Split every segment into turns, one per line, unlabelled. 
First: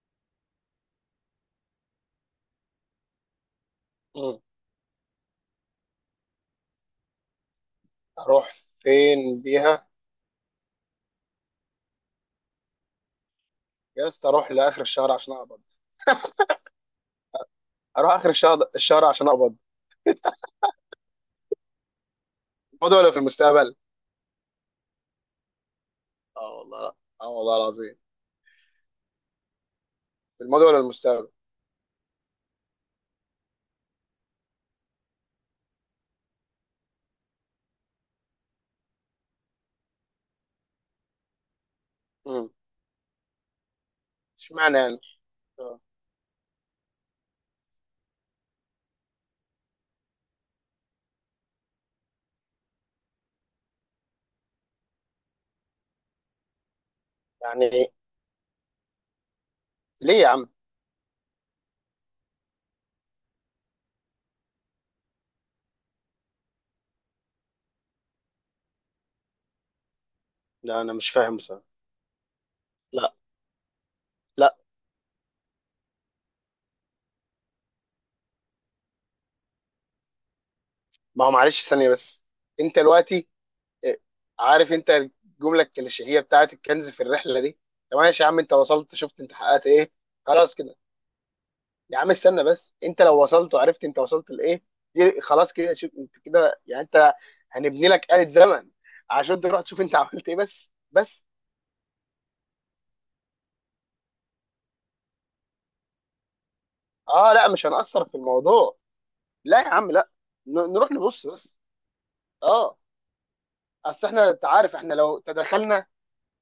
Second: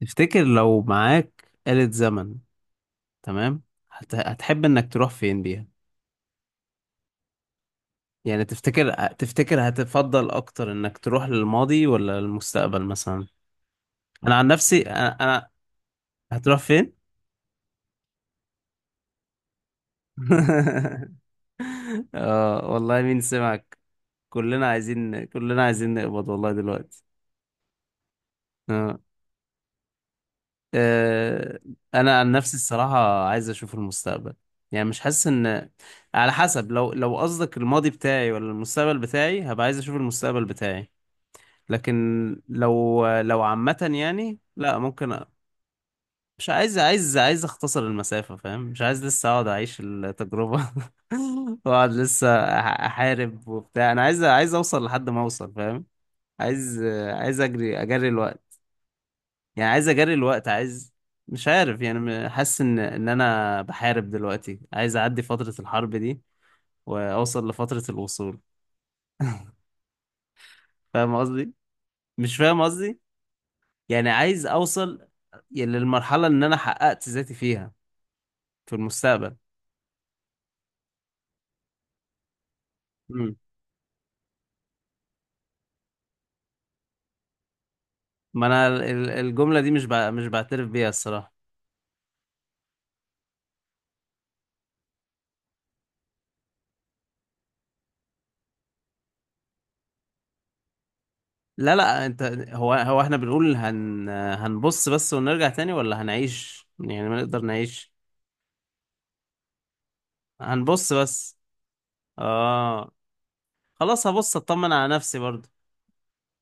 تفتكر لو معاك آلة زمن؟ تمام.
مم.
هتحب انك تروح فين بيها؟ يعني
اروح
تفتكر
فين
تفتكر
بيها؟
هتفضل اكتر انك تروح للماضي ولا للمستقبل مثلا؟
يا اسطى،
انا عن
اروح لاخر
نفسي انا,
الشهر عشان
أنا...
اقبض.
هتروح فين؟
اروح اخر الشهر عشان اقبض.
اه
الماضي
والله
ولا في
مين
المستقبل؟
سمعك. كلنا عايزين كلنا عايزين نقبض
اه
والله
والله لا.
دلوقتي.
اه والله العظيم.
آه.
في الماضي ولا المستقبل؟
آه، انا عن نفسي الصراحه عايز اشوف المستقبل. يعني مش حاسس ان، على حسب، لو قصدك الماضي بتاعي ولا المستقبل بتاعي، هبقى عايز اشوف المستقبل بتاعي. لكن
مم.
لو عامه يعني لا
اشمعنى يعني؟
ممكن
آه.
مش عايز، عايز اختصر المسافه، فاهم؟ مش عايز لسه اقعد اعيش التجربه، واقعد لسه احارب وبتاع. انا عايز، عايز اوصل لحد ما اوصل، فاهم؟ عايز، عايز اجري
يعني
اجري الوقت. يعني عايز اجري
ليه يا
الوقت،
عم؟
عايز، مش عارف. يعني حاسس ان انا بحارب دلوقتي، عايز اعدي فترة الحرب دي واوصل لفترة الوصول.
لا انا مش
فاهم
فاهم
قصدي؟
بصراحه.
مش فاهم قصدي.
لا
يعني عايز
لا.
اوصل يعني للمرحلة ان انا حققت ذاتي فيها في المستقبل.
ما هو معلش ثانيه بس، انت دلوقتي،
مم.
آه، عارف انت الجمله الكليشيهيه بتاعت الكنز في الرحله دي؟ طب ماشي يا عم،
ما
انت
انا
وصلت، شفت انت
الجملة
حققت
دي
ايه؟
مش
خلاص
بعترف
كده.
بيها الصراحة.
يا عم استنى بس، انت لو وصلت وعرفت انت وصلت لايه، دي خلاص كده. شوف انت كده يعني انت، هنبني لك آلة زمن عشان تروح تشوف انت عملت ايه بس بس.
لا لا، انت، هو احنا بنقول هنبص بس ونرجع تاني، ولا هنعيش؟ يعني ما
اه
نقدر
لا، مش
نعيش.
هنأثر في الموضوع. لا يا عم لا. نروح
هنبص
نبص
بس.
بس. اه.
اه. خلاص
اصل احنا،
هبص
انت
اطمن
عارف،
على
احنا
نفسي
لو
برضه.
تدخلنا،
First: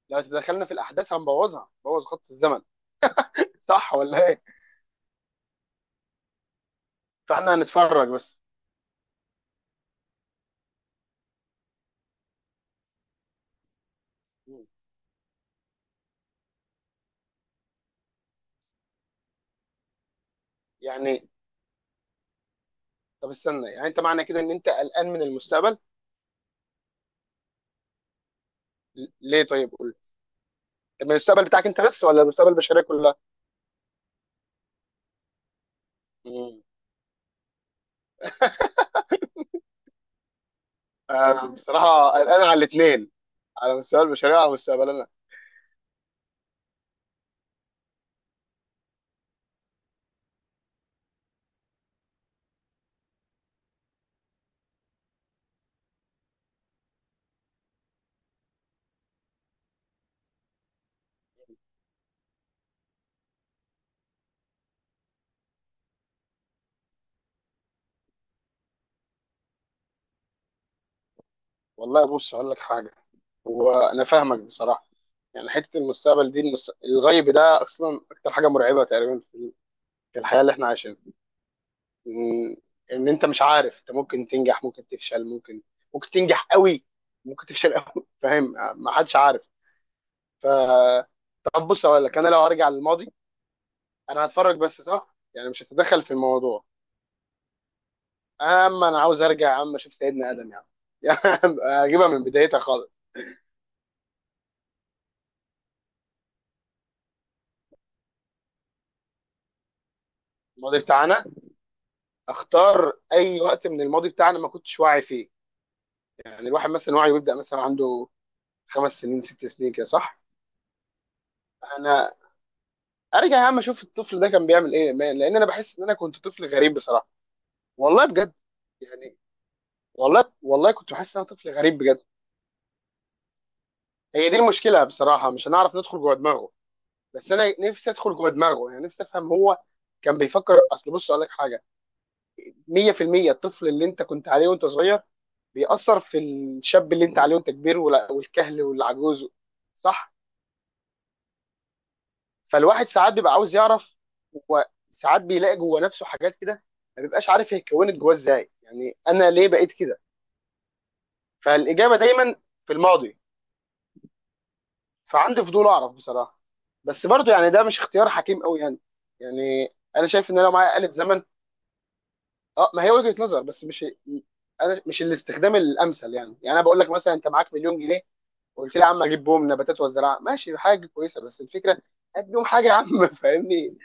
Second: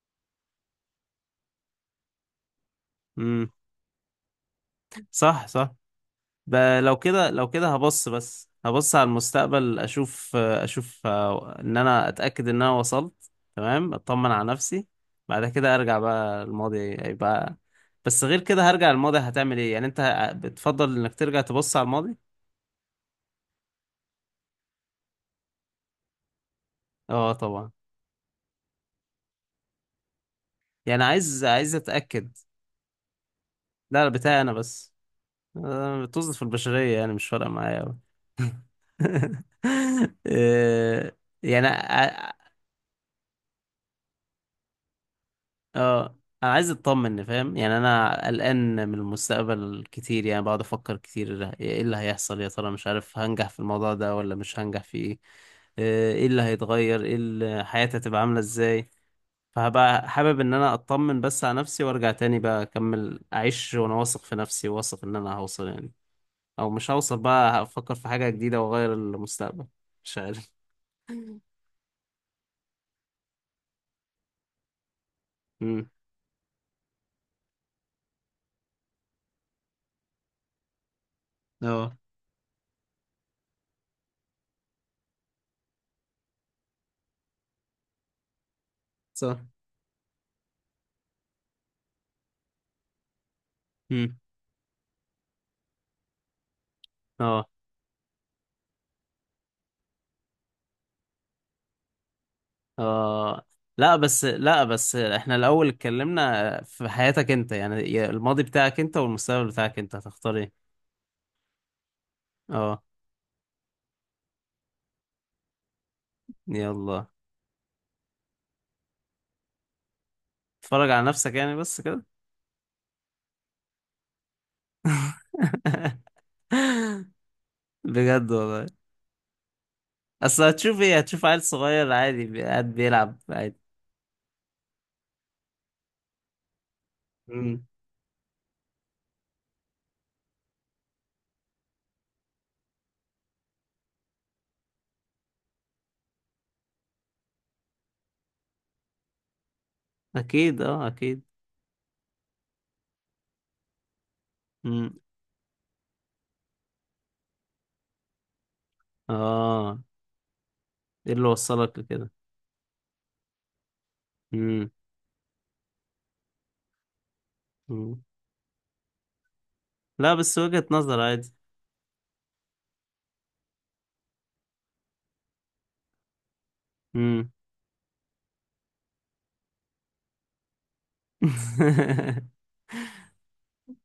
في الاحداث هنبوظها، نبوظ خط الزمن.
امم.
صح ولا ايه؟
صح، صح. ب... لو كده، لو
فاحنا
كده
هنتفرج
هبص
بس.
بس، هبص على المستقبل اشوف آه، ان انا اتاكد ان انا وصلت تمام، اطمن على نفسي. بعد كده ارجع بقى الماضي. هيبقى بس، غير كده هرجع الماضي. هتعمل ايه يعني؟ انت بتفضل انك
يعني
ترجع تبص على الماضي؟
طب استنى، يعني انت معنى كده ان انت قلقان من المستقبل؟
اه طبعا.
ليه طيب قول لي.
يعني
من
عايز،
المستقبل بتاعك
عايز
انت بس ولا
اتاكد.
المستقبل البشريه كلها؟
لا لا، بتاعي انا بس. أنا بتوظف في
مم.
البشريه يعني مش فارقه معايا أوي. آه،
انا
يعني
بصراحه قلقان على الاثنين، على مستوى البشريه وعلى مستقبلنا.
اه، انا عايز اطمن، فاهم؟ يعني انا قلقان من المستقبل كتير. يعني بقعد افكر كتير، ايه اللي هيحصل يا ترى؟ مش عارف، هنجح في الموضوع ده ولا مش هنجح في ايه؟ آه، ايه اللي هيتغير، ايه اللي حياتي هتبقى عاملة ازاي. فهبقى حابب ان انا اطمن بس على نفسي وارجع تاني بقى اكمل اعيش وانا واثق في نفسي، واثق ان انا هوصل يعني. او مش هوصل بقى هفكر في حاجة جديدة واغير المستقبل. مش عارف.
والله بص هقول لك حاجه، وانا فاهمك بصراحه. يعني حته
امم.
المستقبل دي، الغيب ده اصلا اكتر حاجه مرعبه تقريبا في الحياه اللي احنا عايشينها.
اه.
ان إن انت مش عارف، انت ممكن تنجح ممكن تفشل ممكن، ممكن تنجح قوي، ممكن تفشل قوي. فاهم؟ ما حدش عارف.
صح.
ف طب بص هقول لك، انا لو هرجع للماضي
امم.
انا هتفرج بس، صح؟ يعني مش هتدخل في الموضوع.
اه.
يا عم انا عاوز ارجع يا عم اشوف سيدنا ادم يا عم. يا عم اجيبها من بدايتها خالص.
آه. لا بس، لا بس، احنا الأول اتكلمنا في حياتك انت يعني، يا الماضي بتاعك انت والمستقبل بتاعك انت، هتختار ايه؟
الماضي بتاعنا،
اه.
اختار اي وقت من الماضي بتاعنا ما كنتش واعي فيه. يعني الواحد مثلا
يلا.
وعيه بيبدا مثلا عنده خمس سنين ست سنين كده، صح؟
اتفرج على نفسك يعني بس كده.
انا ارجع يا عم اشوف الطفل ده كان بيعمل ايه. لان انا بحس ان انا كنت طفل غريب بصراحه. والله
بجد
بجد.
والله.
يعني والله
اصل
والله
هتشوف
كنت
ايه؟
بحس ان
هتشوف
انا
عيل
طفل غريب
صغير
بجد.
عادي قاعد بيلعب عادي.
هي دي المشكله بصراحه، مش هنعرف ندخل جوه دماغه. بس انا
امم.
نفسي ادخل جوه دماغه، يعني نفسي افهم هو كان بيفكر. اصل بص اقول لك حاجه، 100% الطفل اللي انت كنت عليه وانت صغير بيأثر في الشاب اللي انت عليه وانت كبير والكهل والعجوز، صح؟
اكيد اه، اكيد.
فالواحد ساعات بيبقى عاوز يعرف،
امم.
وساعات بيلاقي جوه نفسه حاجات كده. ما بيبقاش عارف هي اتكونت جواه ازاي، يعني انا ليه بقيت
اه.
كده.
ايه اللي وصلك
فالإجابة
لكده؟
دايما في الماضي.
امم.
فعندي فضول اعرف بصراحة. بس برضه يعني ده مش
أمم.
اختيار حكيم قوي يعني. يعني انا
لا
شايف
بس
ان انا لو
وجهة
معايا آلة
نظر
زمن.
عادي.
اه ما هي وجهة نظر بس مش، انا مش الاستخدام الامثل يعني. انا بقول لك مثلا انت
امم.
معاك مليون جنيه، قلت لي يا عم اجيب بوم نباتات وزراعه. ماشي حاجه كويسه، بس الفكره قدم حاجه يا عم. فاهمني؟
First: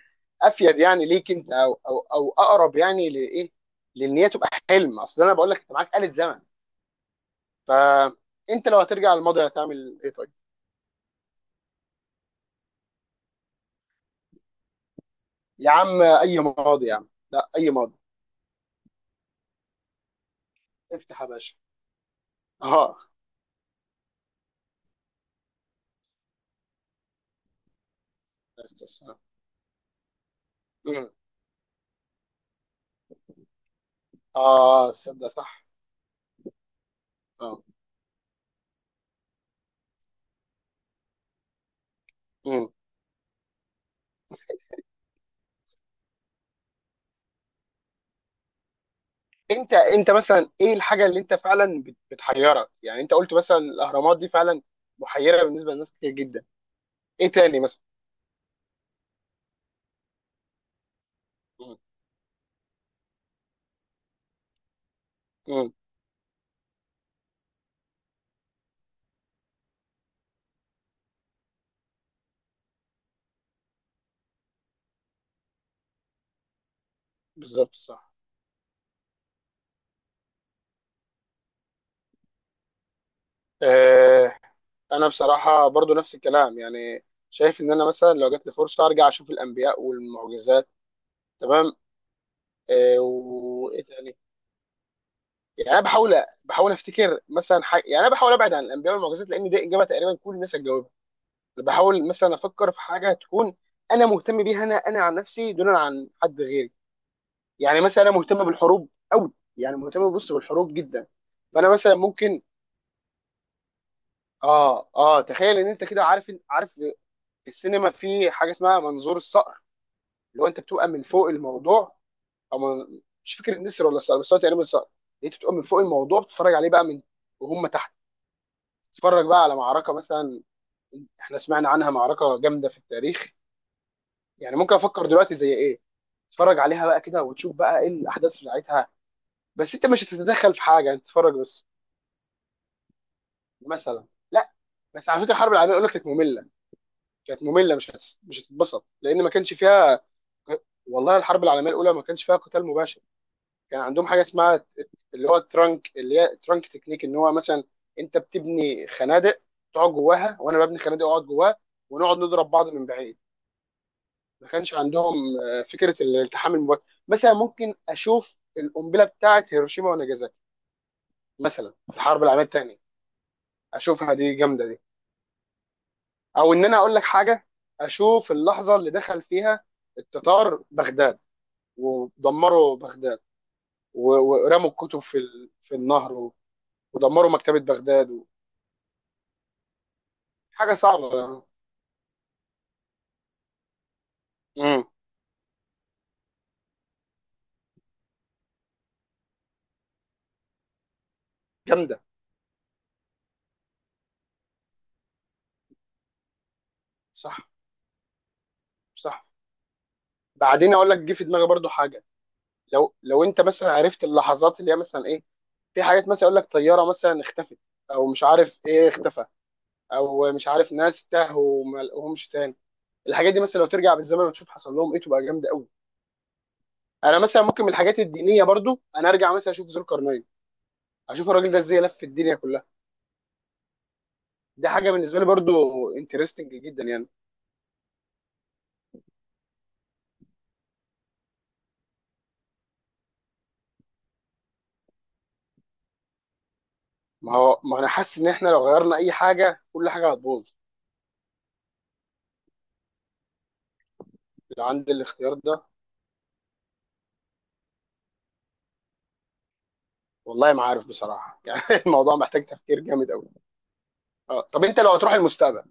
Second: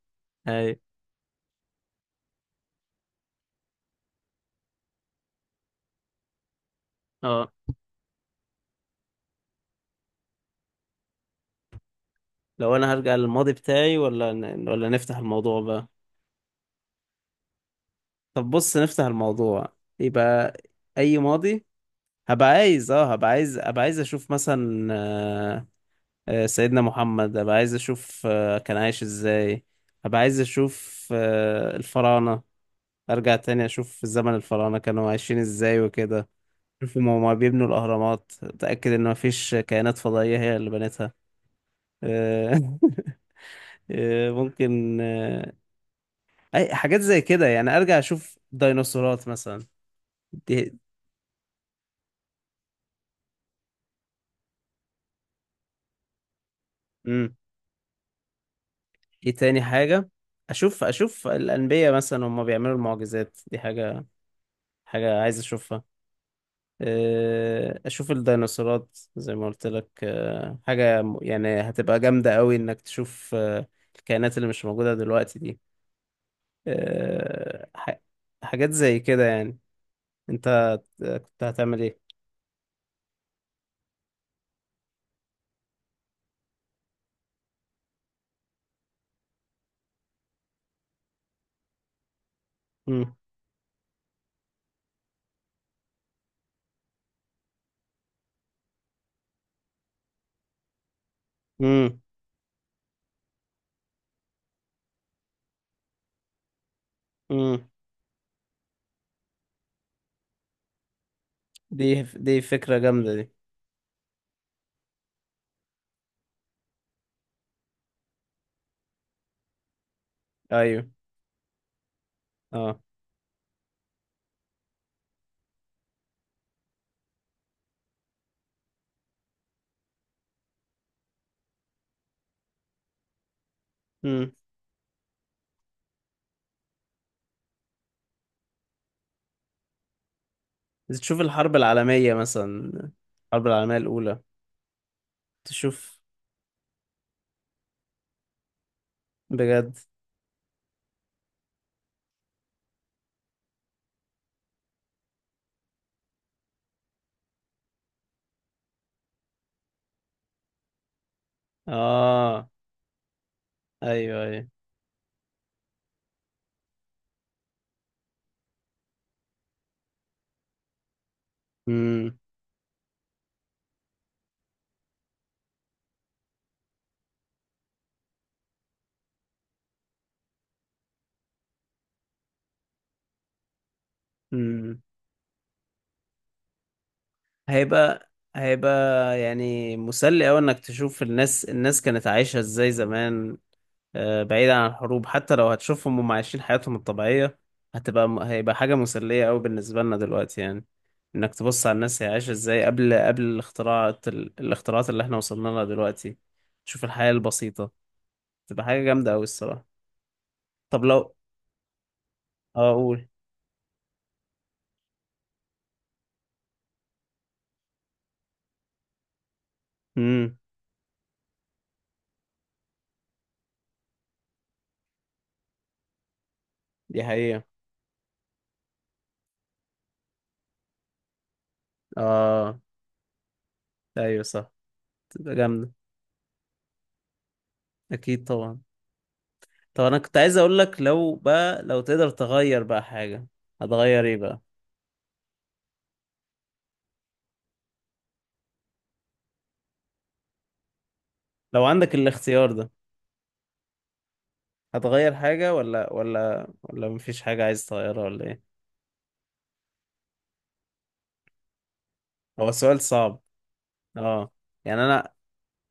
اي.
افيد يعني ليك انت او اقرب يعني لايه. لان هي تبقى حلم. اصل انا بقول لك انت معاك آلة زمن، فانت لو هترجع للماضي هتعمل ايه طيب؟
لو انا هرجع للماضي بتاعي، ولا ولا نفتح الموضوع
يا
بقى؟
عم اي ماضي يا عم، لا اي ماضي.
طب بص نفتح الموضوع. يبقى اي
افتح يا باشا.
ماضي. هبقى عايز،
اه
اه هبقى عايز عايز اشوف مثلا آه، آه، سيدنا محمد. هبقى عايز اشوف آه،
بس
كان
بس
عايش
اه.
ازاي. هبقى عايز اشوف
مم.
آه، الفراعنة. ارجع تاني اشوف زمن الفراعنة
آه،
كانوا
صدق
عايشين
صح.
ازاي وكده. شوف هما
اه.
بيبنوا الاهرامات، اتاكد ان مفيش كائنات فضائية هي اللي بنتها.
مم.
آه، آه، ممكن. آه، اي حاجات زي كده يعني. ارجع اشوف ديناصورات مثلا.
انت مثلا ايه
دي.
الحاجه اللي انت فعلا بتحيرك؟ يعني انت قلت مثلا الاهرامات، دي فعلا محيره بالنسبه لناس كتير جدا. ايه
امم.
تاني مثلا؟
ايه تاني حاجة؟ اشوف، اشوف
مم.
الانبياء مثلا هم بيعملوا المعجزات دي، حاجة، حاجة عايز
مم.
اشوفها. آه، اشوف الديناصورات زي ما قلت لك. آه، حاجة يعني هتبقى جامدة قوي انك تشوف آه، الكائنات اللي مش موجودة دلوقتي دي. آه،
بالظبط صح.
حاجات زي كده يعني. انت كنت هتعمل ايه؟
آه. انا بصراحه برضو نفس الكلام يعني، شايف ان انا مثلا لو جات لي فرصه ارجع اشوف الانبياء والمعجزات، تمام. آه،
امم.
وايه تاني؟ يعني انا بحاول، بحاول افتكر مثلا حاجه. يعني انا بحاول ابعد عن الانبياء والمعجزات لان دي اجابه تقريبا كل الناس هتجاوبها.
امم.
بحاول مثلا افكر في حاجه تكون انا مهتم بيها، انا عن نفسي دون عن حد غيري.
امم.
يعني مثلا انا مهتم بالحروب قوي، يعني مهتم بص بالحروب جدا. فانا مثلا
دي، دي
ممكن،
فكرة جامدة دي.
اه اه تخيل ان انت كده، عارف في السينما في حاجه اسمها منظور الصقر، اللي هو انت بتبقى
ايوه.
من فوق الموضوع. او
اه.
من... مش فاكر النسر ولا الصقر، بس هو تقريبا الصقر. انت بتبقى من فوق الموضوع بتتفرج عليه بقى من، وهم تحت. تتفرج بقى على معركه مثلا احنا سمعنا عنها، معركه جامده في التاريخ.
امم.
يعني ممكن افكر دلوقتي زي ايه. تتفرج عليها بقى كده وتشوف بقى ايه الاحداث بتاعتها. بس انت مش هتتدخل في حاجه، انت
تشوف
تتفرج
الحرب
بس.
العالمية مثلا، الحرب العالمية
مثلا،
الأولى.
لا. بس على فكره الحرب العالميه يقول لك
تشوف.
كانت ممله. كانت ممله، مش هتتبسط لان ما كانش
بجد.
فيها. والله الحرب العالميه الاولى ما كانش فيها قتال مباشر. كان عندهم حاجه اسمها اللي هو الترانك، اللي هي ترانك تكنيك، ان هو مثلا انت بتبني خنادق تقعد جواها، وانا ببني خنادق اقعد جواها، ونقعد
اه.
نضرب بعض من بعيد.
ايوه، ايوه.
ما كانش عندهم آه، فكره الالتحام المباشر. مثلا ممكن اشوف القنبله بتاعه هيروشيما وناجازاكي، مثلا في
امم.
الحرب العالميه الثانيه. اشوفها، دي جامده دي. او ان انا اقول لك حاجه، اشوف اللحظه اللي دخل فيها التتار بغداد، ودمروا بغداد و- ورموا
امم.
الكتب في في النهر ودمروا مكتبة بغداد
هيبقى، هيبقى يعني مسلي أوي إنك
حاجة
تشوف
صعبة يعني.
الناس، الناس كانت عايشة ازاي زمان. آه، بعيدا عن
امم.
الحروب، حتى لو هتشوفهم هم عايشين حياتهم الطبيعية، هتبقى هيبقى حاجة مسلية أوي بالنسبة لنا دلوقتي يعني. إنك تبص على
جامدة.
الناس هي عايشة ازاي قبل الاختراعات، الاختراعات اللي احنا وصلنا لها دلوقتي. تشوف الحياة
صح
البسيطة، تبقى حاجة جامدة أوي
صح.
الصراحة.
بعدين
طب
اقول لك جه
لو،
في دماغي برضو حاجة.
اه
لو
أقول.
لو انت مثلا عرفت اللحظات اللي هي مثلا ايه. في حاجات مثلا يقول لك طيارة مثلا اختفت، او مش عارف ايه اختفى، او
امم.
مش عارف ناس تاهوا وما لقوهمش تاني. الحاجات دي مثلا لو ترجع بالزمن وتشوف حصل لهم ايه تبقى جامدة قوي.
دي
انا مثلا
حقيقة.
ممكن من الحاجات الدينية برضو انا ارجع مثلا اشوف ذو القرنين، اشوف الراجل ده ازاي لف الدنيا
اه،
كلها.
أيوة صح،
دي حاجة بالنسبة لي
تبقى
برضو
جامدة.
انترستنج جدا يعني.
أكيد طبعا. طب أنا كنت عايز أقول لك، لو بقى لو تقدر تغير بقى حاجة، هتغير إيه بقى؟
ما هو ما انا حاسس ان احنا لو غيرنا اي حاجه كل حاجه هتبوظ.
لو عندك الاختيار ده،
لو عند
هتغير
الاختيار
حاجة
ده،
ولا، ولا مفيش حاجة عايز تغيرها ولا إيه؟
والله ما عارف بصراحه. يعني الموضوع محتاج
هو سؤال
تفكير جامد
صعب.
قوي.
اه.
اه طب انت
يعني
لو هتروح
أنا،
المستقبل،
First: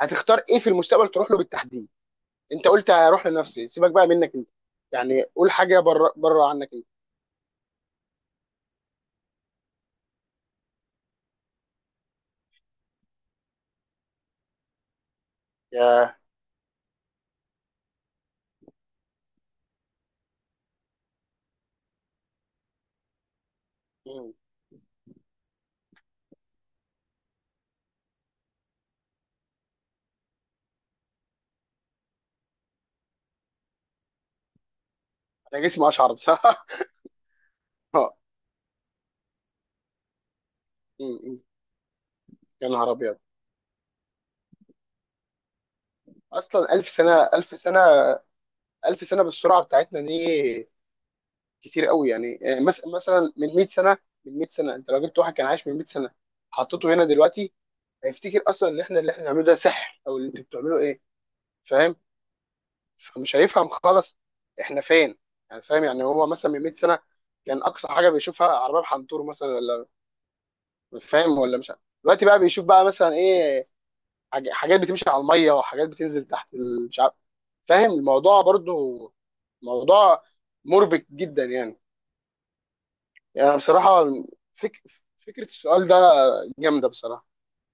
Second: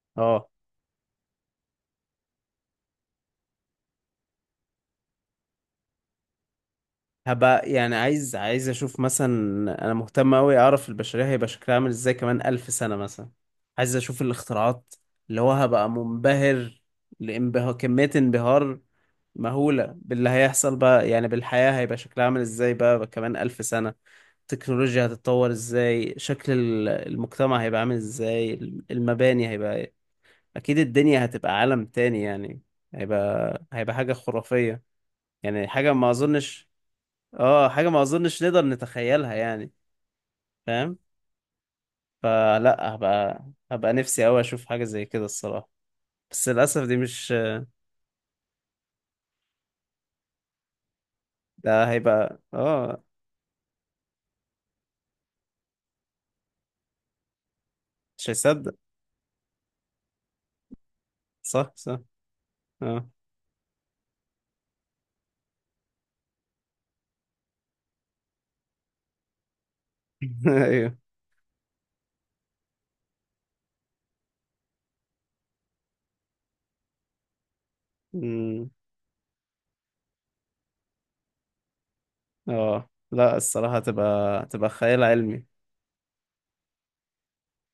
هتختار
اه،
ايه في المستقبل تروح له بالتحديد؟ انت قلت هروح لنفسي، سيبك بقى منك انت، يعني قول حاجه بره بره عنك انت.
هبقى يعني عايز، عايز اشوف مثلا، انا مهتم اوي اعرف البشرية هيبقى شكلها عامل ازاي كمان 1000 سنة مثلا. عايز اشوف الاختراعات اللي هو هبقى
يا.
منبهر. لانبهار، كمية انبهار مهولة باللي هيحصل بقى، يعني بالحياة هيبقى شكلها عامل ازاي بقى كمان الف سنة.
مم.
التكنولوجيا هتتطور ازاي، شكل المجتمع هيبقى عامل ازاي، المباني هيبقى إيه؟ اكيد الدنيا هتبقى عالم تاني يعني. هيبقى، هيبقى حاجة خرافية.
انا
يعني
جسمي
حاجة ما
اشعر بصراحه.
اظنش، اه، حاجة ما
اه.
اظنش نقدر نتخيلها يعني. فاهم؟
مم. مم. يا نهار
فلا
ابيض.
هبقى، هبقى نفسي اوي اشوف حاجة زي كده الصراحة. بس
اصلا
للأسف
1000
دي
سنه،
مش،
1000 سنه، 1000 سنه بالسرعه بتاعتنا دي كتير
ده
قوي
هيبقى
يعني. آه،
اه،
مثلا من 100 سنه، من 100 سنه انت لو جبت واحد كان عايش من 100 سنه حطيته هنا دلوقتي،
مش
هيفتكر اصلا
هيصدق.
ان احنا اللي احنا بنعمله ده سحر، او اللي انتوا بتعملوه ايه.
صح،
فاهم؟
صح. اه.
فمش هيفهم خالص احنا فين. يعني فاهم؟ يعني هو مثلا من 100 سنه كان اقصى حاجه بيشوفها عربيه بحنطور مثلا، ولا
ايوه.
مش فاهم ولا مش عارف. دلوقتي بقى بيشوف بقى مثلا ايه، حاجات بتمشي على الميه وحاجات بتنزل تحت مش عارف. فاهم الموضوع
أمم.
برضو؟ موضوع مربك جدا يعني.
اه لا،
يعني
الصراحة
بصراحة،
تبقى، تبقى
فك...
خيال
فكرة
علمي.
السؤال ده جامدة بصراحة.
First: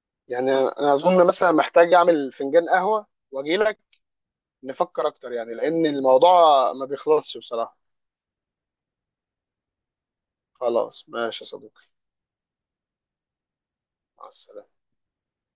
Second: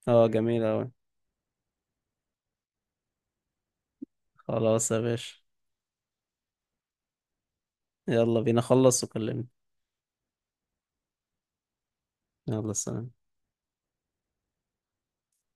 اه،
يعني
جميل اوي.
أنا أظن مثلا محتاج أعمل فنجان قهوة وأجي لك
خلاص يا
نفكر أكتر،
باشا.
يعني لأن الموضوع ما بيخلصش بصراحة.
يلا بينا، خلص وكلمني.
خلاص ماشي يا صديقي.
يلا، سلام.
مع السلامة.